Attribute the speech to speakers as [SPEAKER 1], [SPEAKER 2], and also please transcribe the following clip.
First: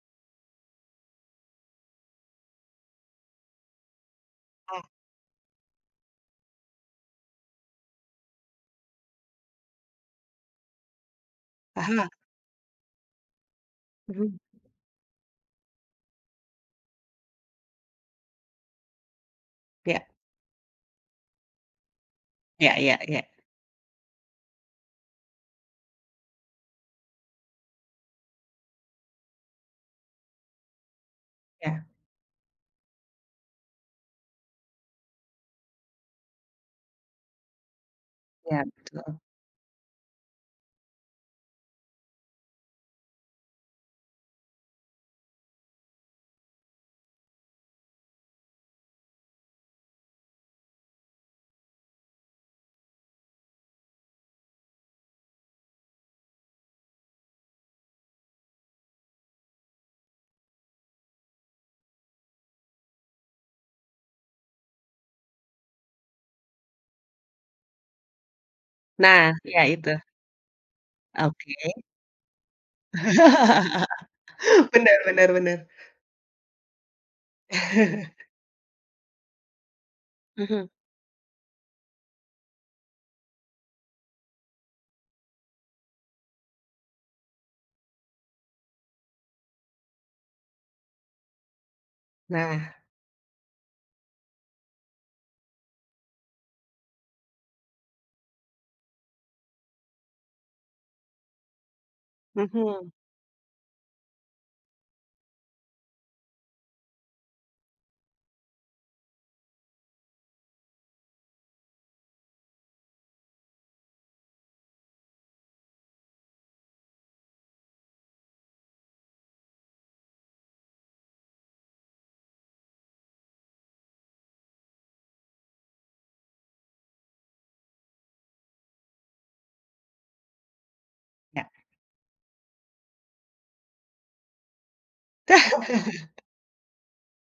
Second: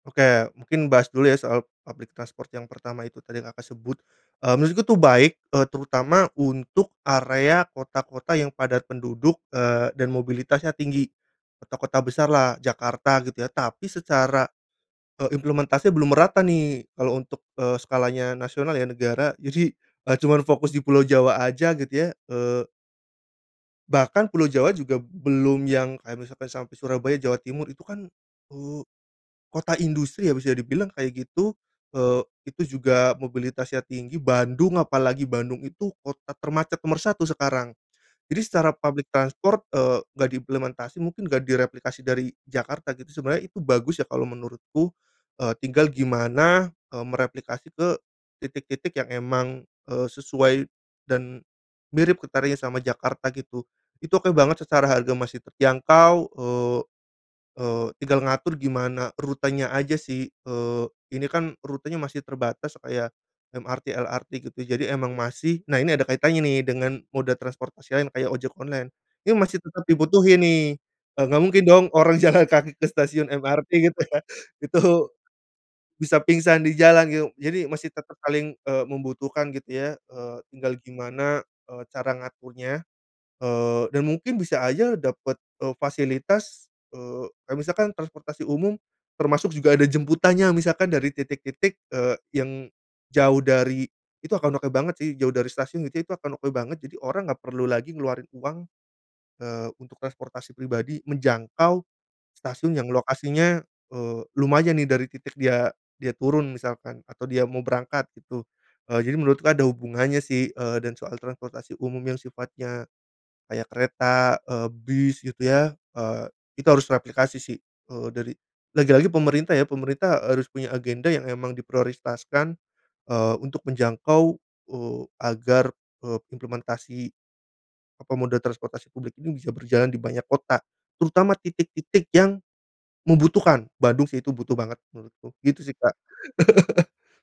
[SPEAKER 1] Oke mungkin bahas dulu ya soal public transport yang pertama itu tadi yang Kakak aku sebut. Eee, menurutku
[SPEAKER 2] Oh.
[SPEAKER 1] tuh baik terutama untuk area kota-kota yang padat penduduk, eee, dan mobilitasnya tinggi. Kota-kota
[SPEAKER 2] Mhm.
[SPEAKER 1] besar lah Jakarta gitu ya. Tapi
[SPEAKER 2] Mhm.
[SPEAKER 1] secara, eee, implementasi belum merata nih kalau untuk, eee, skalanya nasional ya negara jadi
[SPEAKER 2] Iya.
[SPEAKER 1] gak cuma fokus di Pulau Jawa aja gitu ya, eee
[SPEAKER 2] Iya iya iya.
[SPEAKER 1] Bahkan Pulau Jawa juga belum yang kayak misalkan sampai Surabaya, Jawa Timur itu kan, eee, kota industri habis ya dibilang kayak gitu
[SPEAKER 2] Iya.
[SPEAKER 1] itu, eee, juga mobilitasnya tinggi. Bandung, apalagi Bandung itu kota termacet nomor 1 sekarang, jadi
[SPEAKER 2] Iya
[SPEAKER 1] secara public
[SPEAKER 2] betul.
[SPEAKER 1] transport, eee, gak diimplementasi, mungkin gak direplikasi dari Jakarta sebenernya itu bagus ya kalo menurutku, eee, tinggal gimana, eee, mereplikasi ke titik-titik yang emang, eee, sesuai dan mirip ketarnya sama Jakarta gitu. Itu oke banget, secara harga masih terjangkau, eee eee, tinggal ngatur gimana rutenya aja sih, eee, ini kan rutenya masih terbatas kayak MRT, LRT gitu jadi emang masih nah ini ada kaitannya nih dengan moda transportasi lain kayak ojek online, ini
[SPEAKER 2] Nah iya
[SPEAKER 1] masih tetep
[SPEAKER 2] itu.
[SPEAKER 1] dibutuhin nih. Eee, gak
[SPEAKER 2] Oke.
[SPEAKER 1] mungkin dong orang jalan kaki ke stasiun MRT gitu ya. Itu
[SPEAKER 2] Bener bener -bener.
[SPEAKER 1] bisa pingsan di jalan gitu, jadi masih tetep saling, eee, membutuhkan gitu ya. Eee,
[SPEAKER 2] Mhm.
[SPEAKER 1] tinggal gimana, eee, cara ngaturnya, eee, dan mungkin bisa aja dapet, eee, fasilitas, eee kaya misalkan transportasi umum termasuk juga ada jemputannya misalkan dari titik-titik, eee, yang
[SPEAKER 2] Nah.
[SPEAKER 1] jauh dari itu akan oke banget sih, jauh dari stasiun gitu itu akan oke banget, jadi orang gak perlu lagi ngeluarin uang, eee, untuk transportasi pribadi menjangkau stasiun yang
[SPEAKER 2] Mhm.
[SPEAKER 1] lokasinya, eee, lumayan nih dari titik dia dia turun misalkan atau dia mau berangkat gitu, eee, jadi menurutku ada hubungannya sih, eee, dan soal transportasi umum yang sifatnya kayak kereta, eee, bis gitu ya, eee, itu harus replikasi sih, eee, dari lagi-lagi pemerintah ya, pemerintah harus punya agenda yang memang diprioritaskan, eee, untuk menjangkau, eee, agar, eee, implementasi, apa, moda transportasi publik ini bisa berjalan di banyak kota, terutama
[SPEAKER 2] Iya.
[SPEAKER 1] titik-titik yang membutuhkan. Bandung sih itu butuh banget menurutku, gitu sih, Kak.